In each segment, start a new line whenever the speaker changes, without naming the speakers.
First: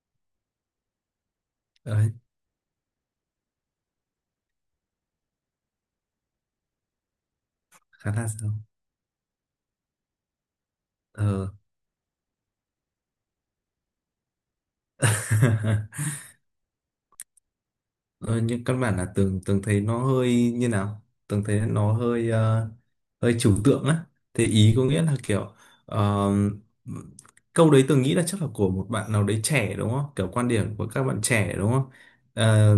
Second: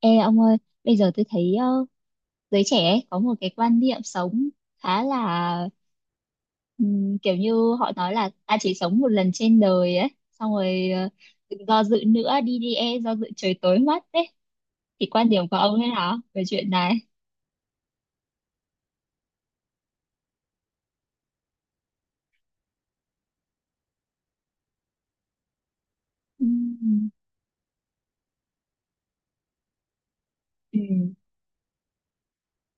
Ê ông ơi, bây giờ tôi thấy
Đấy,
giới trẻ ấy có một cái quan niệm sống khá là kiểu như họ nói
khá là
là
sao?
ta chỉ sống một lần trên đời ấy, xong rồi
ờ
đừng do dự nữa, đi đi, e do dự trời tối mất đấy. Thì quan điểm của ông thế nào về chuyện này?
Ờ, nhưng căn bản là tường tường thấy nó hơi như nào, Tường thấy nó hơi hơi trừu tượng á. Thế ý có nghĩa là kiểu ờ,
Ừm.
câu đấy Tường nghĩ là chắc là của một bạn nào đấy trẻ đúng không, kiểu quan điểm
Ừ.
của các bạn trẻ đúng không? Ờ,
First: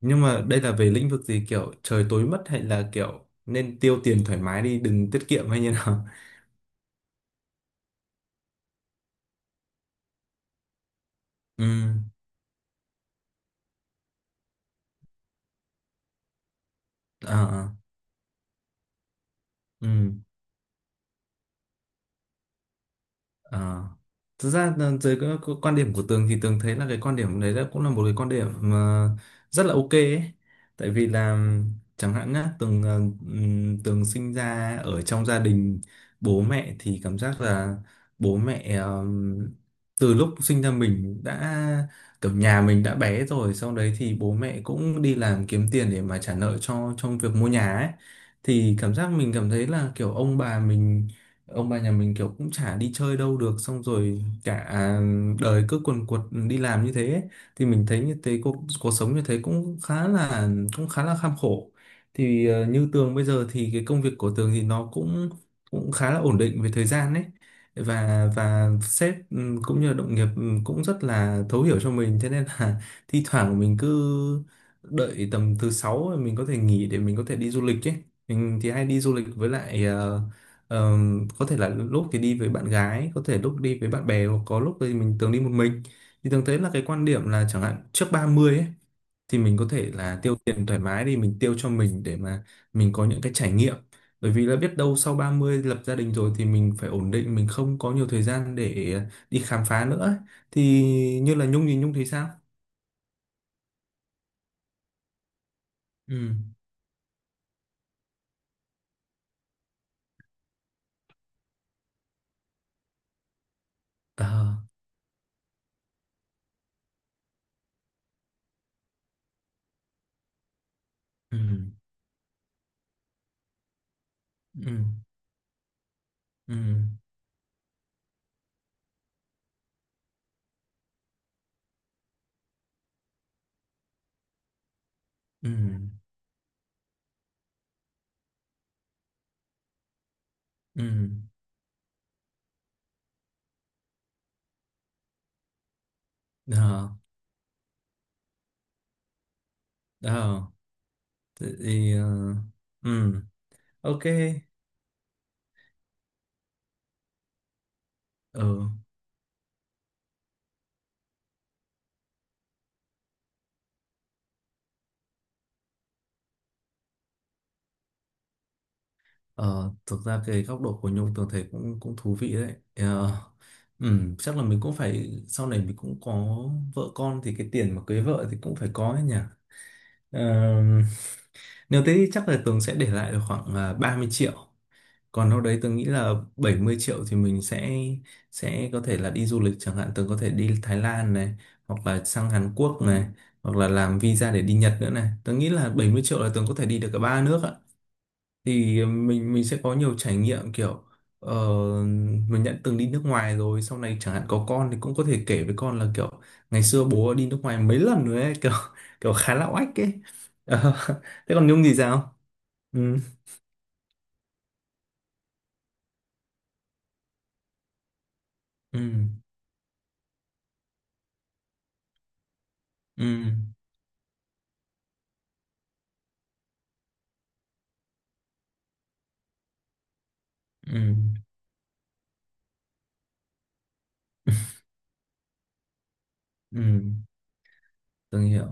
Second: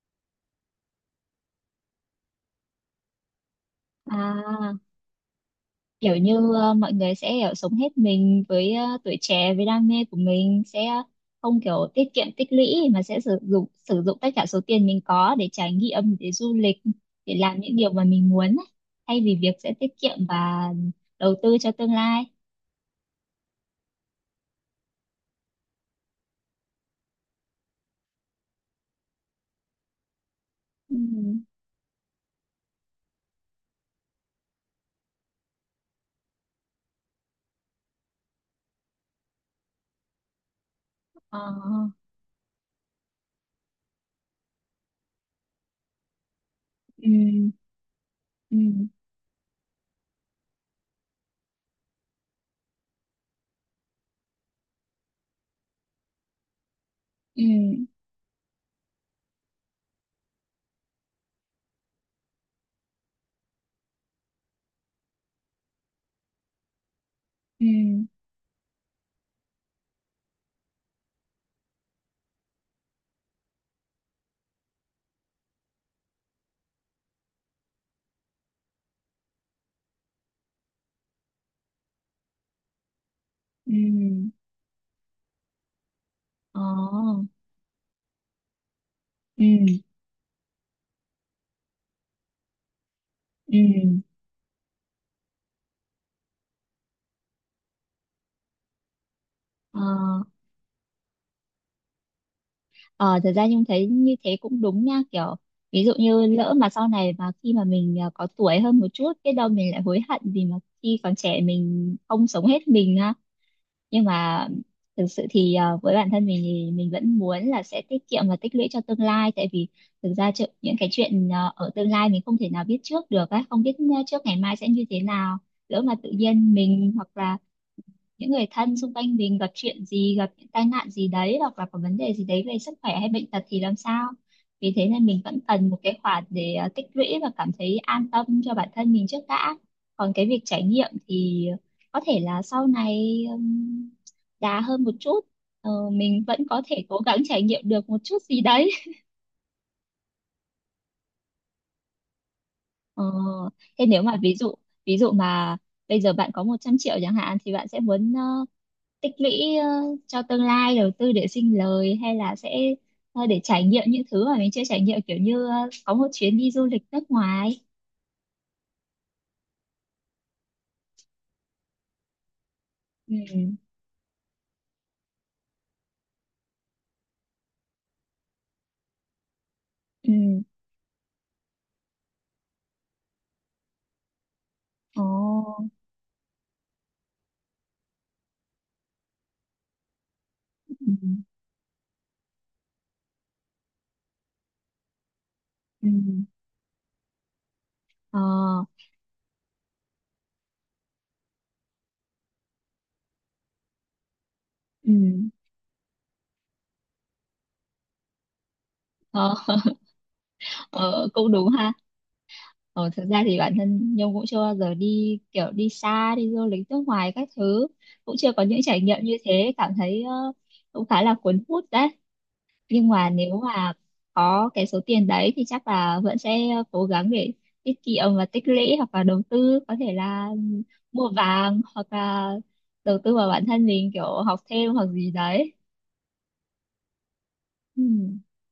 nhưng mà đây là về lĩnh vực gì, kiểu trời tối mất hay là kiểu nên tiêu tiền thoải mái
À,
đi đừng tiết kiệm hay như nào?
kiểu như mọi người sẽ kiểu sống hết mình với tuổi trẻ với đam mê của mình, sẽ không
Ừ.
kiểu tiết kiệm tích lũy mà sẽ sử dụng tất cả số tiền mình có để trải nghiệm, để du lịch, để
Ờ.
làm
Ờ.
những điều mà mình muốn ấy, thay vì việc sẽ tiết
Ừ.
kiệm và đầu tư cho tương lai.
Ờ. Thực ra là dưới cái quan điểm của Tường thì Tường thấy là cái quan điểm đấy là cũng là một cái quan điểm mà rất là ok ấy. Tại
Ừ.
vì là chẳng hạn nhá, Tường sinh ra ở trong gia đình, bố mẹ thì cảm giác là bố mẹ từ lúc sinh ra mình
Ờ,
đã kiểu nhà mình đã bé rồi, sau đấy thì bố mẹ cũng đi làm kiếm tiền để mà trả nợ cho
ừ,
trong việc mua nhà ấy.
ừ,
Thì cảm giác mình cảm thấy là kiểu ông bà mình, ông bà nhà mình kiểu cũng chả đi chơi đâu được, xong rồi cả đời cứ quần quật đi làm như thế ấy.
ừ,
Thì mình thấy như thế cuộc sống như thế cũng khá là kham khổ. Thì như Tường bây giờ thì cái công việc của Tường thì nó cũng cũng khá là ổn định về thời gian ấy,
ừ,
và sếp, ừ, cũng như là đồng nghiệp, ừ, cũng rất là thấu hiểu cho mình, thế nên là thi thoảng mình cứ đợi tầm thứ sáu mình có thể nghỉ để mình có thể đi du lịch ấy. Mình thì hay đi du lịch với lại Ờ, có thể là lúc thì đi với bạn gái, có thể lúc
ừ,
đi với bạn bè hoặc có lúc thì mình thường đi một mình. Thì thường thấy
ờ,
là cái quan điểm là chẳng hạn trước 30 ấy, thì
ừ,
mình có thể là tiêu tiền thoải mái đi, mình tiêu cho mình để mà mình có những cái trải
ừ,
nghiệm, bởi vì là biết đâu sau 30 lập gia đình rồi thì mình phải ổn định, mình không có nhiều thời gian để đi khám
ờ.
phá nữa ấy. Thì như là Nhung thì Nhung thấy sao?
Ờ, thật ra Nhung thấy như thế cũng đúng nha, kiểu ví dụ như
Ừ.
lỡ mà sau này, mà khi mà mình có tuổi hơn một chút, biết đâu mình lại hối hận vì mà khi còn trẻ mình không sống hết mình ha, nhưng
Ờ.
mà thực sự thì với bản thân mình thì mình vẫn muốn là sẽ tiết kiệm và tích lũy cho tương lai, tại vì thực ra những cái chuyện
Ừ.
ở tương lai mình không thể nào biết trước được á, không biết trước ngày mai sẽ
Ừ.
như thế nào, lỡ mà tự nhiên
Ừ.
mình hoặc là những người thân xung quanh mình gặp chuyện gì, gặp những tai nạn gì đấy hoặc là có vấn đề gì đấy về sức khỏe hay bệnh tật thì làm sao, vì thế nên mình vẫn
Ừ.
cần một cái khoản để tích lũy và cảm thấy an tâm cho bản thân mình trước đã. Còn cái việc trải
Ừ.
nghiệm thì có thể là sau này đà hơn một chút. Ờ, mình vẫn có thể
Ờ.
cố gắng trải nghiệm được một chút gì đấy.
Ờ. Thế thì
Ờ,
ừ,
thế nếu
ok,
mà ví dụ, ví dụ mà bây giờ bạn có 100 triệu chẳng hạn thì bạn sẽ muốn
ừ,
tích lũy cho tương lai, đầu tư để sinh lời, hay là sẽ để trải nghiệm những thứ mà mình chưa trải nghiệm, kiểu như có một chuyến đi du lịch nước ngoài.
ờ, thực ra cái góc độ của Nhung tưởng thấy cũng cũng thú vị đấy. Ờ,
Ừ.
chắc là mình cũng phải sau này mình cũng có vợ con thì cái tiền mà cưới vợ thì cũng phải có ấy nhỉ. Ờ,
Ừ.
nếu thế thì chắc là Tường sẽ để lại được khoảng 30 triệu,
Ồ.
còn đâu đấy tôi nghĩ là 70 triệu thì mình sẽ có thể là đi du lịch, chẳng hạn tôi có thể đi Thái
Ừ.
Lan này, hoặc là sang Hàn Quốc này, hoặc là làm visa để đi Nhật nữa này. Tôi nghĩ là bảy
Ừ.
mươi triệu là tôi có thể đi được cả ba nước ạ.
Ờ.
Thì mình sẽ có nhiều trải nghiệm, kiểu ờ, mình đã từng đi nước ngoài rồi, sau này chẳng hạn có con thì
Ừ.
cũng có thể kể với con là kiểu ngày xưa bố đi nước ngoài mấy lần rồi ấy kiểu kiểu
Ờ.
khá là oách ấy. Ờ,
Ờ, cũng
thế còn
đúng
Nhung
ha.
thì sao?
Ờ,
Ừ.
thực ra thì bản thân Nhung cũng chưa bao giờ đi kiểu đi xa, đi du lịch nước ngoài các thứ, cũng chưa có những trải
Ừ.
nghiệm như thế, cảm thấy cũng khá là cuốn hút đấy. Nhưng
Ừ.
mà nếu mà có cái số tiền đấy thì chắc là vẫn sẽ cố gắng để tiết kiệm và tích lũy hoặc là đầu tư, có thể là
Ừ.
mua vàng hoặc là đầu tư vào bản thân mình, kiểu
Ừ.
học thêm hoặc gì đấy.
Ừ,
Ừ.
Tường hiểu.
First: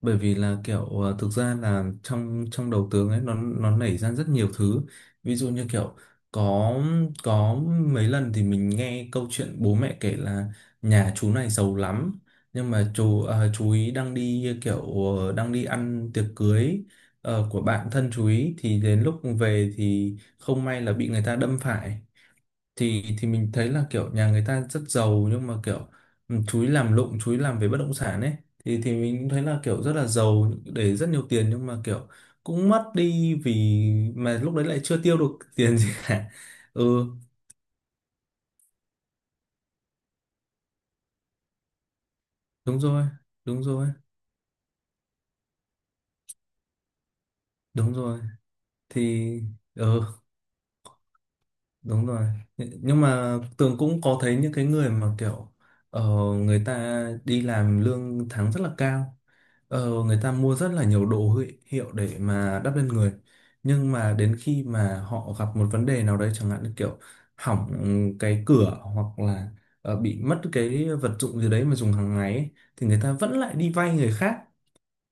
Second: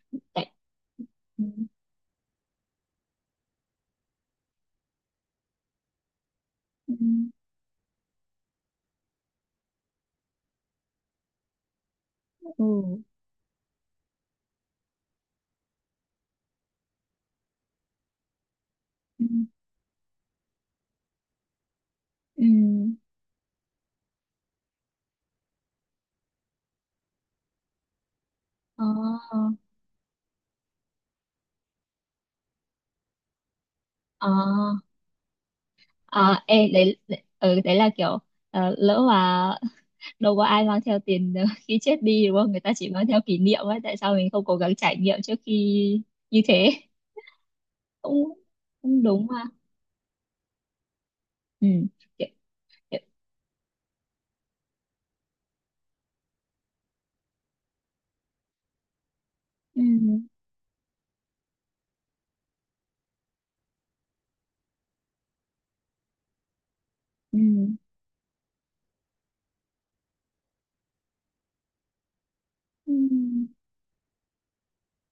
Bởi vì
Tại...
là kiểu thực
Ừ.
ra là trong trong đầu Tường ấy nó nảy ra rất nhiều thứ. Ví dụ như kiểu có
Ừ.
có mấy lần thì mình nghe câu chuyện bố mẹ kể là nhà chú này giàu lắm, nhưng mà
Ừ.
chú ý đang đi kiểu đang đi ăn tiệc cưới của bạn thân chú ý, thì đến lúc
Ừ.
về thì không may là bị người ta đâm phải.
Ừ.
Thì mình thấy là kiểu nhà người ta rất giàu nhưng mà kiểu, ừ, chú ý làm lụng, chú ý làm về bất động sản ấy. Thì mình cũng thấy
Ờ.
là kiểu rất là giàu, để rất nhiều tiền nhưng mà kiểu cũng mất đi, vì
Ờ.
mà lúc đấy lại chưa tiêu được tiền gì cả.
Ờ. Ê, đấy,
Ừ.
đấy, ừ, đấy là kiểu lỡ mà đâu có ai mang theo tiền khi chết đi đúng không? Người ta
Đúng
chỉ
rồi.
mang theo kỷ niệm
Đúng
ấy.
rồi.
Tại sao mình không cố gắng trải nghiệm trước khi như thế?
Đúng rồi.
Cũng cũng đúng
Thì,
ha.
ừ.
Ừ.
Đúng rồi.
Kiểu-
Nh-
kiểu-
Nhưng mà Tường cũng có thấy những cái người mà kiểu, ờ, người ta đi làm lương tháng rất là cao.
ừ,
Ờ, người ta mua rất là nhiều đồ hiệu để mà đắp lên người. Nhưng mà đến khi mà họ gặp một vấn đề nào đấy chẳng hạn như kiểu
ừ,
hỏng cái cửa hoặc là bị mất cái vật dụng gì đấy mà dùng hàng ngày ấy, thì
ừ,
người ta vẫn lại đi vay người khác.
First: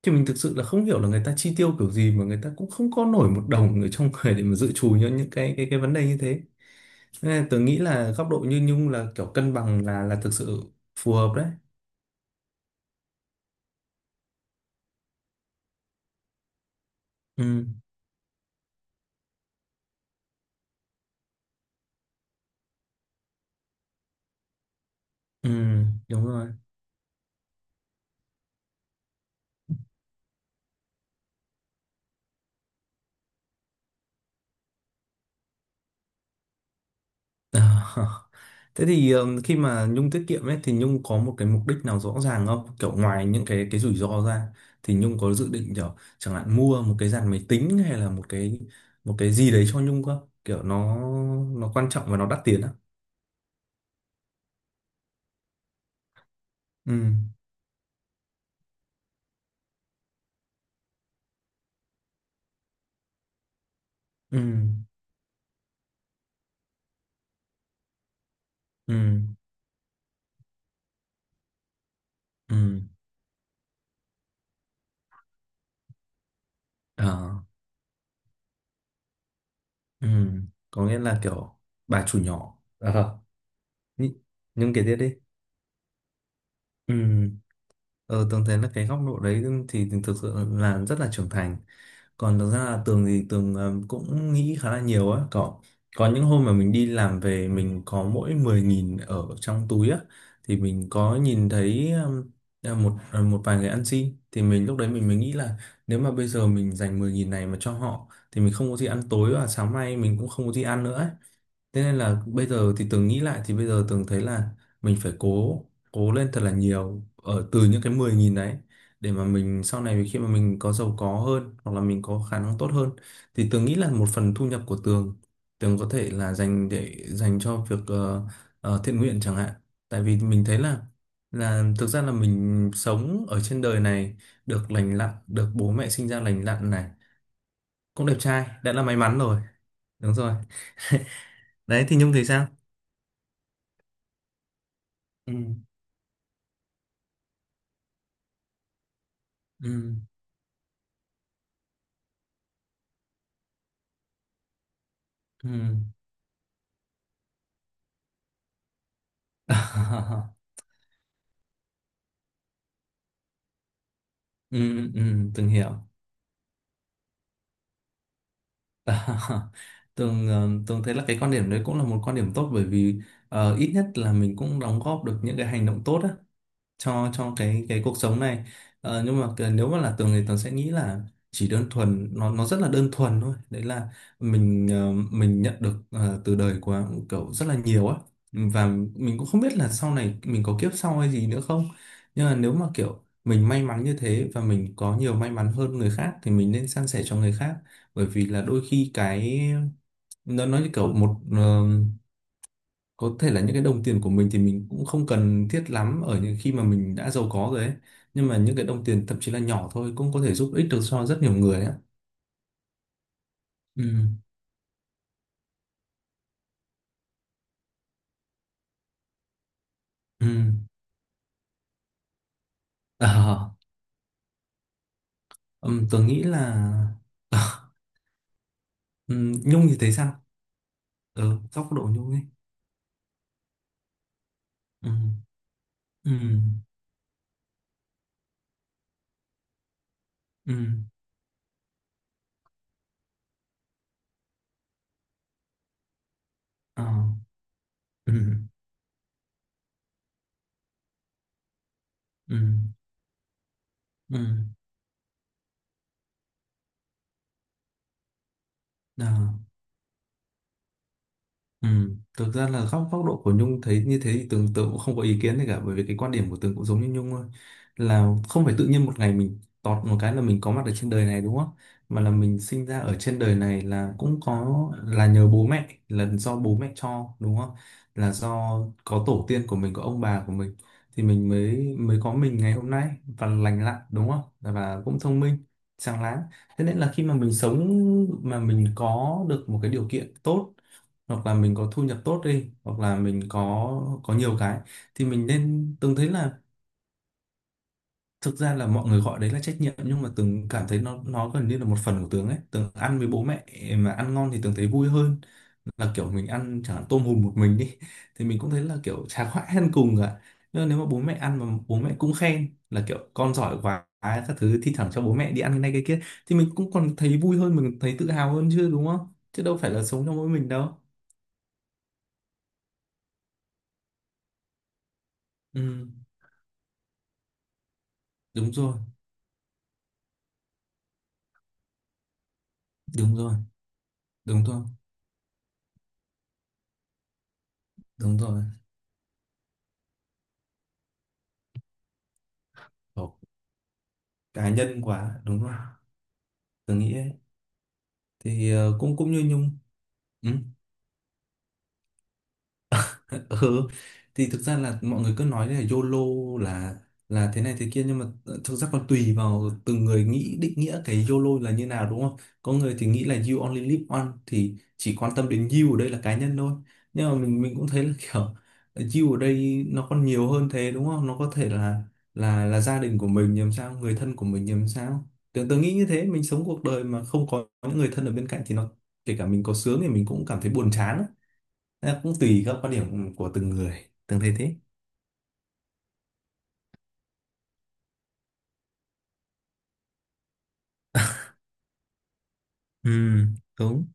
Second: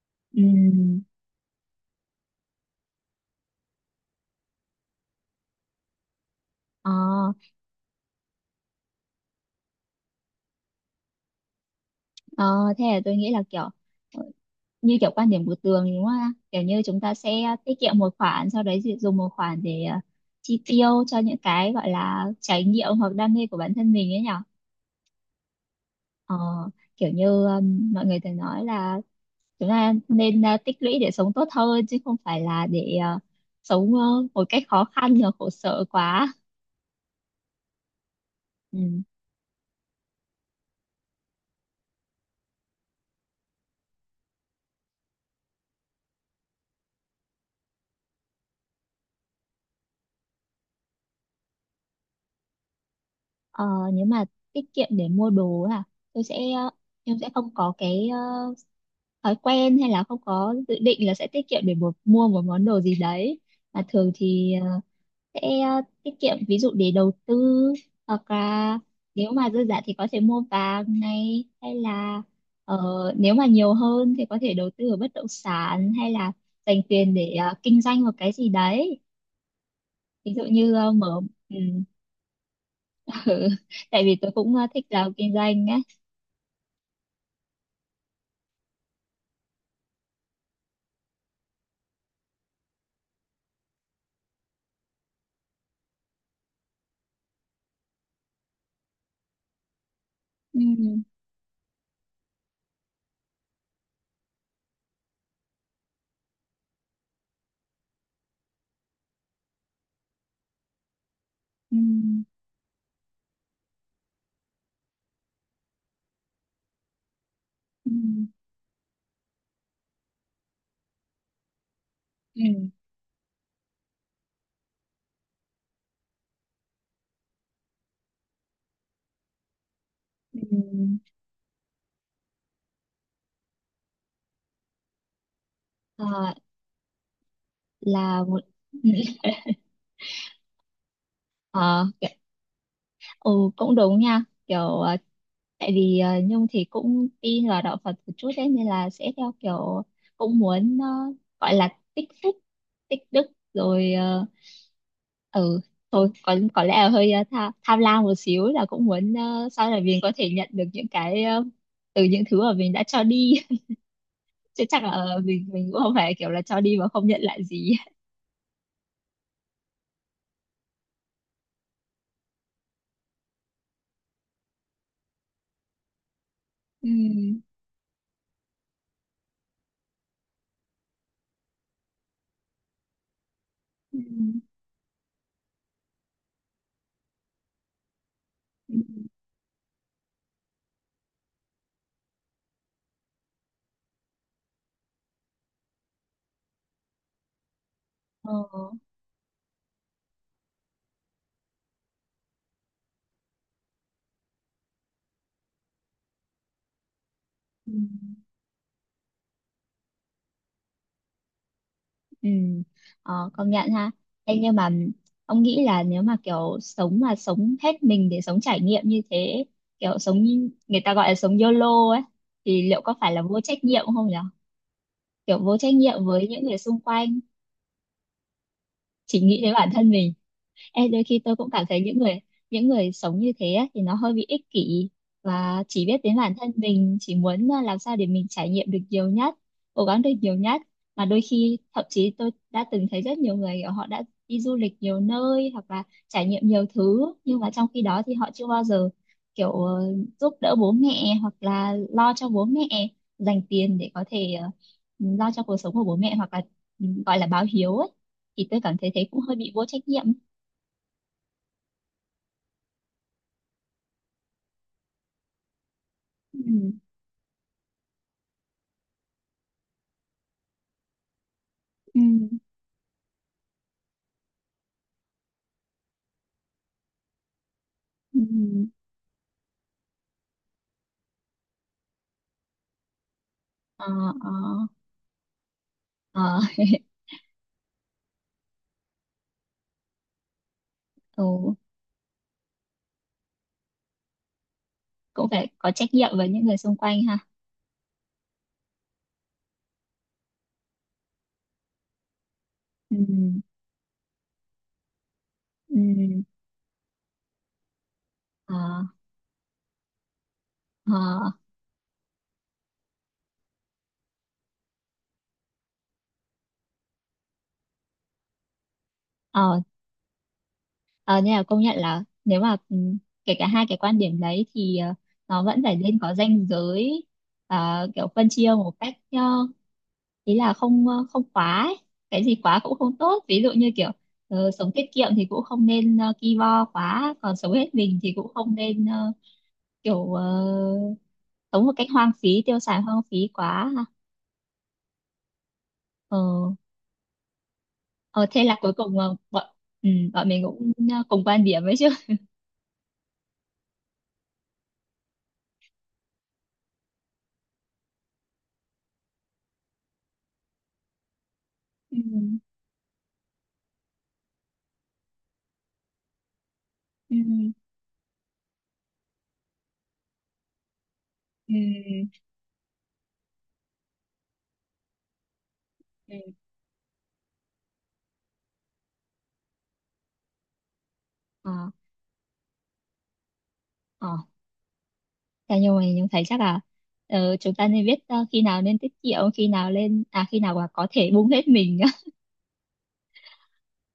Thì mình thực sự là không hiểu
ừ,
là người ta chi tiêu kiểu gì mà người ta cũng không có nổi một đồng ở trong người để mà dự trù cho những cái vấn đề như thế.
ờ,
Thế nên tớ nghĩ là góc độ như Nhung là kiểu cân bằng là thực sự phù hợp đấy.
ờ, thế là tôi nghĩ là kiểu ờ, như kiểu quan điểm của Tường đúng không ạ? Kiểu như chúng ta sẽ
Ừ,
tiết kiệm một khoản, sau đấy thì dùng một khoản để chi tiêu cho những cái gọi là trải nghiệm hoặc đam mê của bản thân mình ấy nhở.
ừ, đúng
Ờ,
rồi.
kiểu như mọi người thường nói là chúng ta nên tích lũy để sống tốt hơn chứ không phải là để sống một cách khó khăn và khổ sở quá. Ừ.
Thế thì khi mà Nhung tiết kiệm ấy thì Nhung có một cái mục đích nào rõ ràng không? Kiểu ngoài những cái rủi ro ra thì Nhung có dự định kiểu chẳng hạn mua một cái dàn máy tính hay là một cái gì đấy cho Nhung không? Kiểu nó quan trọng và nó đắt tiền á.
Ờ, nếu mà tiết kiệm để mua đồ à, tôi sẽ
Ừ,
em sẽ không có cái thói quen hay là không có dự định là sẽ tiết kiệm để một, mua một món đồ gì đấy, mà thường
ừ,
thì sẽ tiết kiệm ví dụ để đầu tư, hoặc là
ừ,
nếu mà dư giả thì có thể mua vàng này, hay là ờ,
ừ.
nếu mà nhiều hơn thì có thể đầu tư ở bất động sản, hay là dành tiền
Ờ,
để kinh doanh một cái gì đấy,
ừ.
ví dụ như
Có nghĩa là
mở ừ.
kiểu bà chủ nhỏ. Ờ.
Tại
Nhị-
vì tôi cũng
nhưng kể
thích
tiếp
làm
đi.
kinh doanh.
Ừ. ờ, Tường thấy là cái góc độ đấy thì thực sự là rất là trưởng thành. Còn thực ra là Tường thì Tường cũng nghĩ khá là nhiều á, có những hôm mà mình đi làm về mình có mỗi 10.000 ở trong túi á, thì
Ừ.
mình có nhìn thấy một vài người ăn xin, thì mình lúc đấy mình mới nghĩ là nếu mà bây giờ mình dành 10.000 này mà cho họ thì mình không có gì ăn tối và sáng mai mình cũng không có gì ăn nữa ấy.
Ừ.
Thế nên là bây giờ thì Tường nghĩ lại, thì bây giờ Tường thấy là mình phải cố cố lên thật là nhiều ở từ những
Ừ.
cái 10.000 đấy, để mà mình sau này khi mà mình có giàu có hơn hoặc là mình có khả
Ừ.
năng tốt hơn, thì Tường nghĩ là một phần thu nhập của Tường, Tường có thể là dành để dành cho việc thiện nguyện chẳng hạn, tại vì mình thấy là
Ừ.
là thực ra là mình sống ở trên đời này, được lành lặn, được bố mẹ sinh ra
Ờ,
lành lặn này, cũng đẹp
là một.
trai, đã là may mắn rồi. Đúng rồi.
Ờ
Đấy thì Nhung
cái-
thì sao?
ừ, cũng đúng nha, kiểu
Ừ.
tại vì Nhung thì cũng tin vào đạo Phật một chút đấy nên là sẽ theo kiểu,
Ừ.
cũng muốn gọi là tích phúc, tích đức rồi, ờ,
Ừ.
ừ, thôi có lẽ là hơi tham lam một xíu, là cũng muốn sau này mình có thể nhận được những cái từ những thứ mà mình đã cho đi,
Ừ,
chứ chắc là
ừ,
mình
từng
mình
hiểu.
cũng không phải kiểu là cho đi mà không nhận lại gì.
Và từng từng thấy là cái quan điểm đấy cũng là một quan điểm tốt, bởi vì ít nhất là mình cũng đóng góp được những cái hành động tốt á
Ừ.
cho cái cuộc sống này. Nhưng mà nếu mà là Tường thì Tường sẽ nghĩ là chỉ đơn thuần, nó rất là đơn thuần thôi, đấy là
Ừ.
mình mình nhận được từ đời của cậu rất là nhiều á, và
Ừ.
mình cũng không biết là sau này mình có kiếp sau hay gì nữa không, nhưng mà nếu mà kiểu mình may mắn như thế và mình có nhiều may mắn hơn người khác thì mình nên san sẻ cho người khác, bởi vì
Ờ.
là đôi khi cái nó nói như kiểu một, có thể là những cái đồng tiền của mình thì mình cũng không cần thiết lắm ở những khi mà mình đã giàu có rồi
Ừ.
ấy, nhưng mà những cái đồng tiền thậm chí là nhỏ thôi cũng có thể giúp ích được cho rất nhiều người ạ.
Ừ. Ờ, công nhận ha.
Ừ.
Ê, nhưng mà ông nghĩ là nếu mà kiểu sống mà sống hết mình để sống trải nghiệm như thế, kiểu sống
Ừ.
như- người ta gọi là sống YOLO ấy, thì liệu có phải là vô
à,
trách nhiệm không nhỉ, kiểu vô trách
Tớ
nhiệm
nghĩ
với những người
là
xung quanh, chỉ nghĩ đến
Nhung
bản
thì
thân
thấy
mình.
sao?
Ê, đôi khi tôi cũng cảm
Góc
thấy
độ
những
Nhung
người,
ấy.
những người sống như thế á, thì nó hơi bị ích kỷ
Ừ.
và chỉ biết
Ừ.
đến bản thân mình, chỉ muốn à, làm sao để mình trải nghiệm được nhiều nhất, cố gắng được nhiều
Ừ.
nhất, mà đôi khi thậm chí tôi đã từng thấy rất nhiều người kiểu họ đã đi du lịch nhiều nơi hoặc là trải nghiệm nhiều
À.
thứ, nhưng mà trong khi đó thì
Ừ.
họ chưa bao giờ kiểu giúp đỡ bố mẹ hoặc là lo cho
Ừ.
bố mẹ, dành tiền để có
Ừ.
thể lo cho cuộc sống của bố mẹ hoặc là ừ, gọi là báo hiếu ấy, thì tôi cảm thấy thế cũng hơi
À.
bị vô trách nhiệm.
Ừ, thực ra là góc góc độ của Nhung thấy như thế thì Tường Tường cũng không có ý kiến gì cả, bởi vì cái quan điểm của Tường cũng
Ừ.
giống như Nhung thôi. Là không phải tự nhiên một ngày mình tọt một cái là mình có mặt ở trên đời này đúng không,
Ừ.
mà là mình sinh ra ở trên đời này là cũng có, là nhờ bố mẹ, là do bố mẹ cho đúng không, là
Ừ.
do có tổ tiên của mình, có ông bà của mình thì mình mới mới có mình ngày hôm nay và lành lặn
Ờ.
đúng không,
Ờ.
và cũng thông minh sáng láng.
Ờ.
Thế nên là khi mà mình sống mà mình có được một cái điều kiện tốt hoặc là mình
Ừ.
có thu nhập tốt đi hoặc là mình có nhiều cái, thì mình
Cũng phải có
nên,
trách
Tường thấy
nhiệm với
là
những người xung quanh ha.
thực ra là mọi người gọi đấy là trách nhiệm nhưng mà Tường cảm thấy nó gần như là một phần của Tường ấy. Tường
Ừ.
ăn với bố mẹ mà ăn ngon thì Tường thấy vui hơn, là kiểu
Ừ.
mình ăn chẳng hạn tôm hùm một mình đi thì mình cũng
Ờ.
thấy là kiểu chả khoái ăn cùng cả. Nhưng mà nếu mà bố mẹ
Ờ.
ăn mà bố mẹ cũng khen là kiểu con giỏi quá các thứ, thi thoảng cho bố mẹ đi ăn cái này cái kia, thì mình cũng còn thấy vui hơn, mình thấy tự hào hơn chứ đúng không, chứ đâu
Ờ.
phải là sống cho mỗi mình đâu.
Ờ nên là công nhận là nếu mà ừ, kể cả hai cái quan điểm đấy thì nó vẫn
Ừ.
phải nên có ranh giới, ờ, kiểu phân chia
Đúng
một
rồi.
cách ý là không không quá ấy. Cái gì quá cũng không
Đúng
tốt,
rồi.
ví dụ như kiểu
Đúng rồi.
sống tiết kiệm thì cũng không nên ki bo quá, còn sống hết mình thì
Đúng
cũng
rồi.
không nên kiểu sống một cách hoang phí, tiêu xài hoang
Học
phí quá ha.
cá nhân quá, đúng rồi,
Ờ,
tớ nghĩ ấy.
ờ, thế
Thì
là cuối cùng
cũng cũng như
bọn
Nhung.
ừ, bọn
Ừ.
mình cũng cùng quan điểm ấy chứ.
Ừ, thì thực ra là mọi người cứ nói là YOLO là là thế này thế kia, nhưng mà thực ra còn tùy vào từng người nghĩ, định nghĩa cái YOLO là như nào
Ừ,
đúng không. Có người thì nghĩ là you only live once thì chỉ quan tâm đến you ở đây là cá nhân thôi, nhưng mà
ừ,
mình cũng thấy là kiểu you ở đây nó còn nhiều hơn thế đúng không, nó có thể
ừ,
là gia đình của mình làm sao, người thân của mình làm sao, tưởng tôi nghĩ như thế,
ừ.
mình sống cuộc đời mà không có những người thân ở bên cạnh thì nó, kể cả mình có sướng thì mình cũng cảm thấy buồn chán.
Ờ,
Nó cũng tùy các quan điểm của từng người,
ờ.
Tường thấy thế.
Thế nhưng mà mình thấy chắc là chúng ta nên biết khi nào nên tiết kiệm, khi nào lên à, khi nào mà có thể bung hết mình.
Ừ, đúng.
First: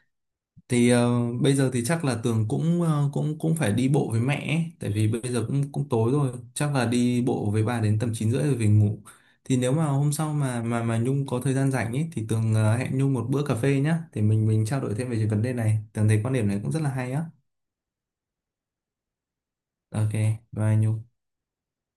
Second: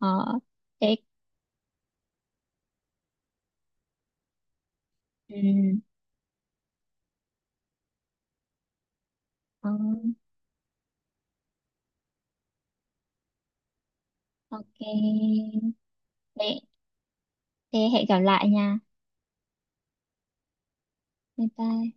Ờ,
Thì
thế
bây giờ thì chắc là Tường cũng cũng cũng phải đi bộ với mẹ ấy. Tại vì bây giờ cũng
ừ,
cũng tối rồi, chắc là đi bộ với bà đến tầm 9h30 rồi về ngủ. Thì
ờ,
nếu mà hôm sau mà Nhung có thời gian rảnh ấy thì Tường hẹn Nhung một bữa cà phê nhá, thì mình
ok,
trao đổi thêm về cái vấn đề này. Tường thấy quan điểm
thế,
này cũng rất là hay á.
thế hẹn gặp lại nha.
Ok, bye Nhung.
Bye bye.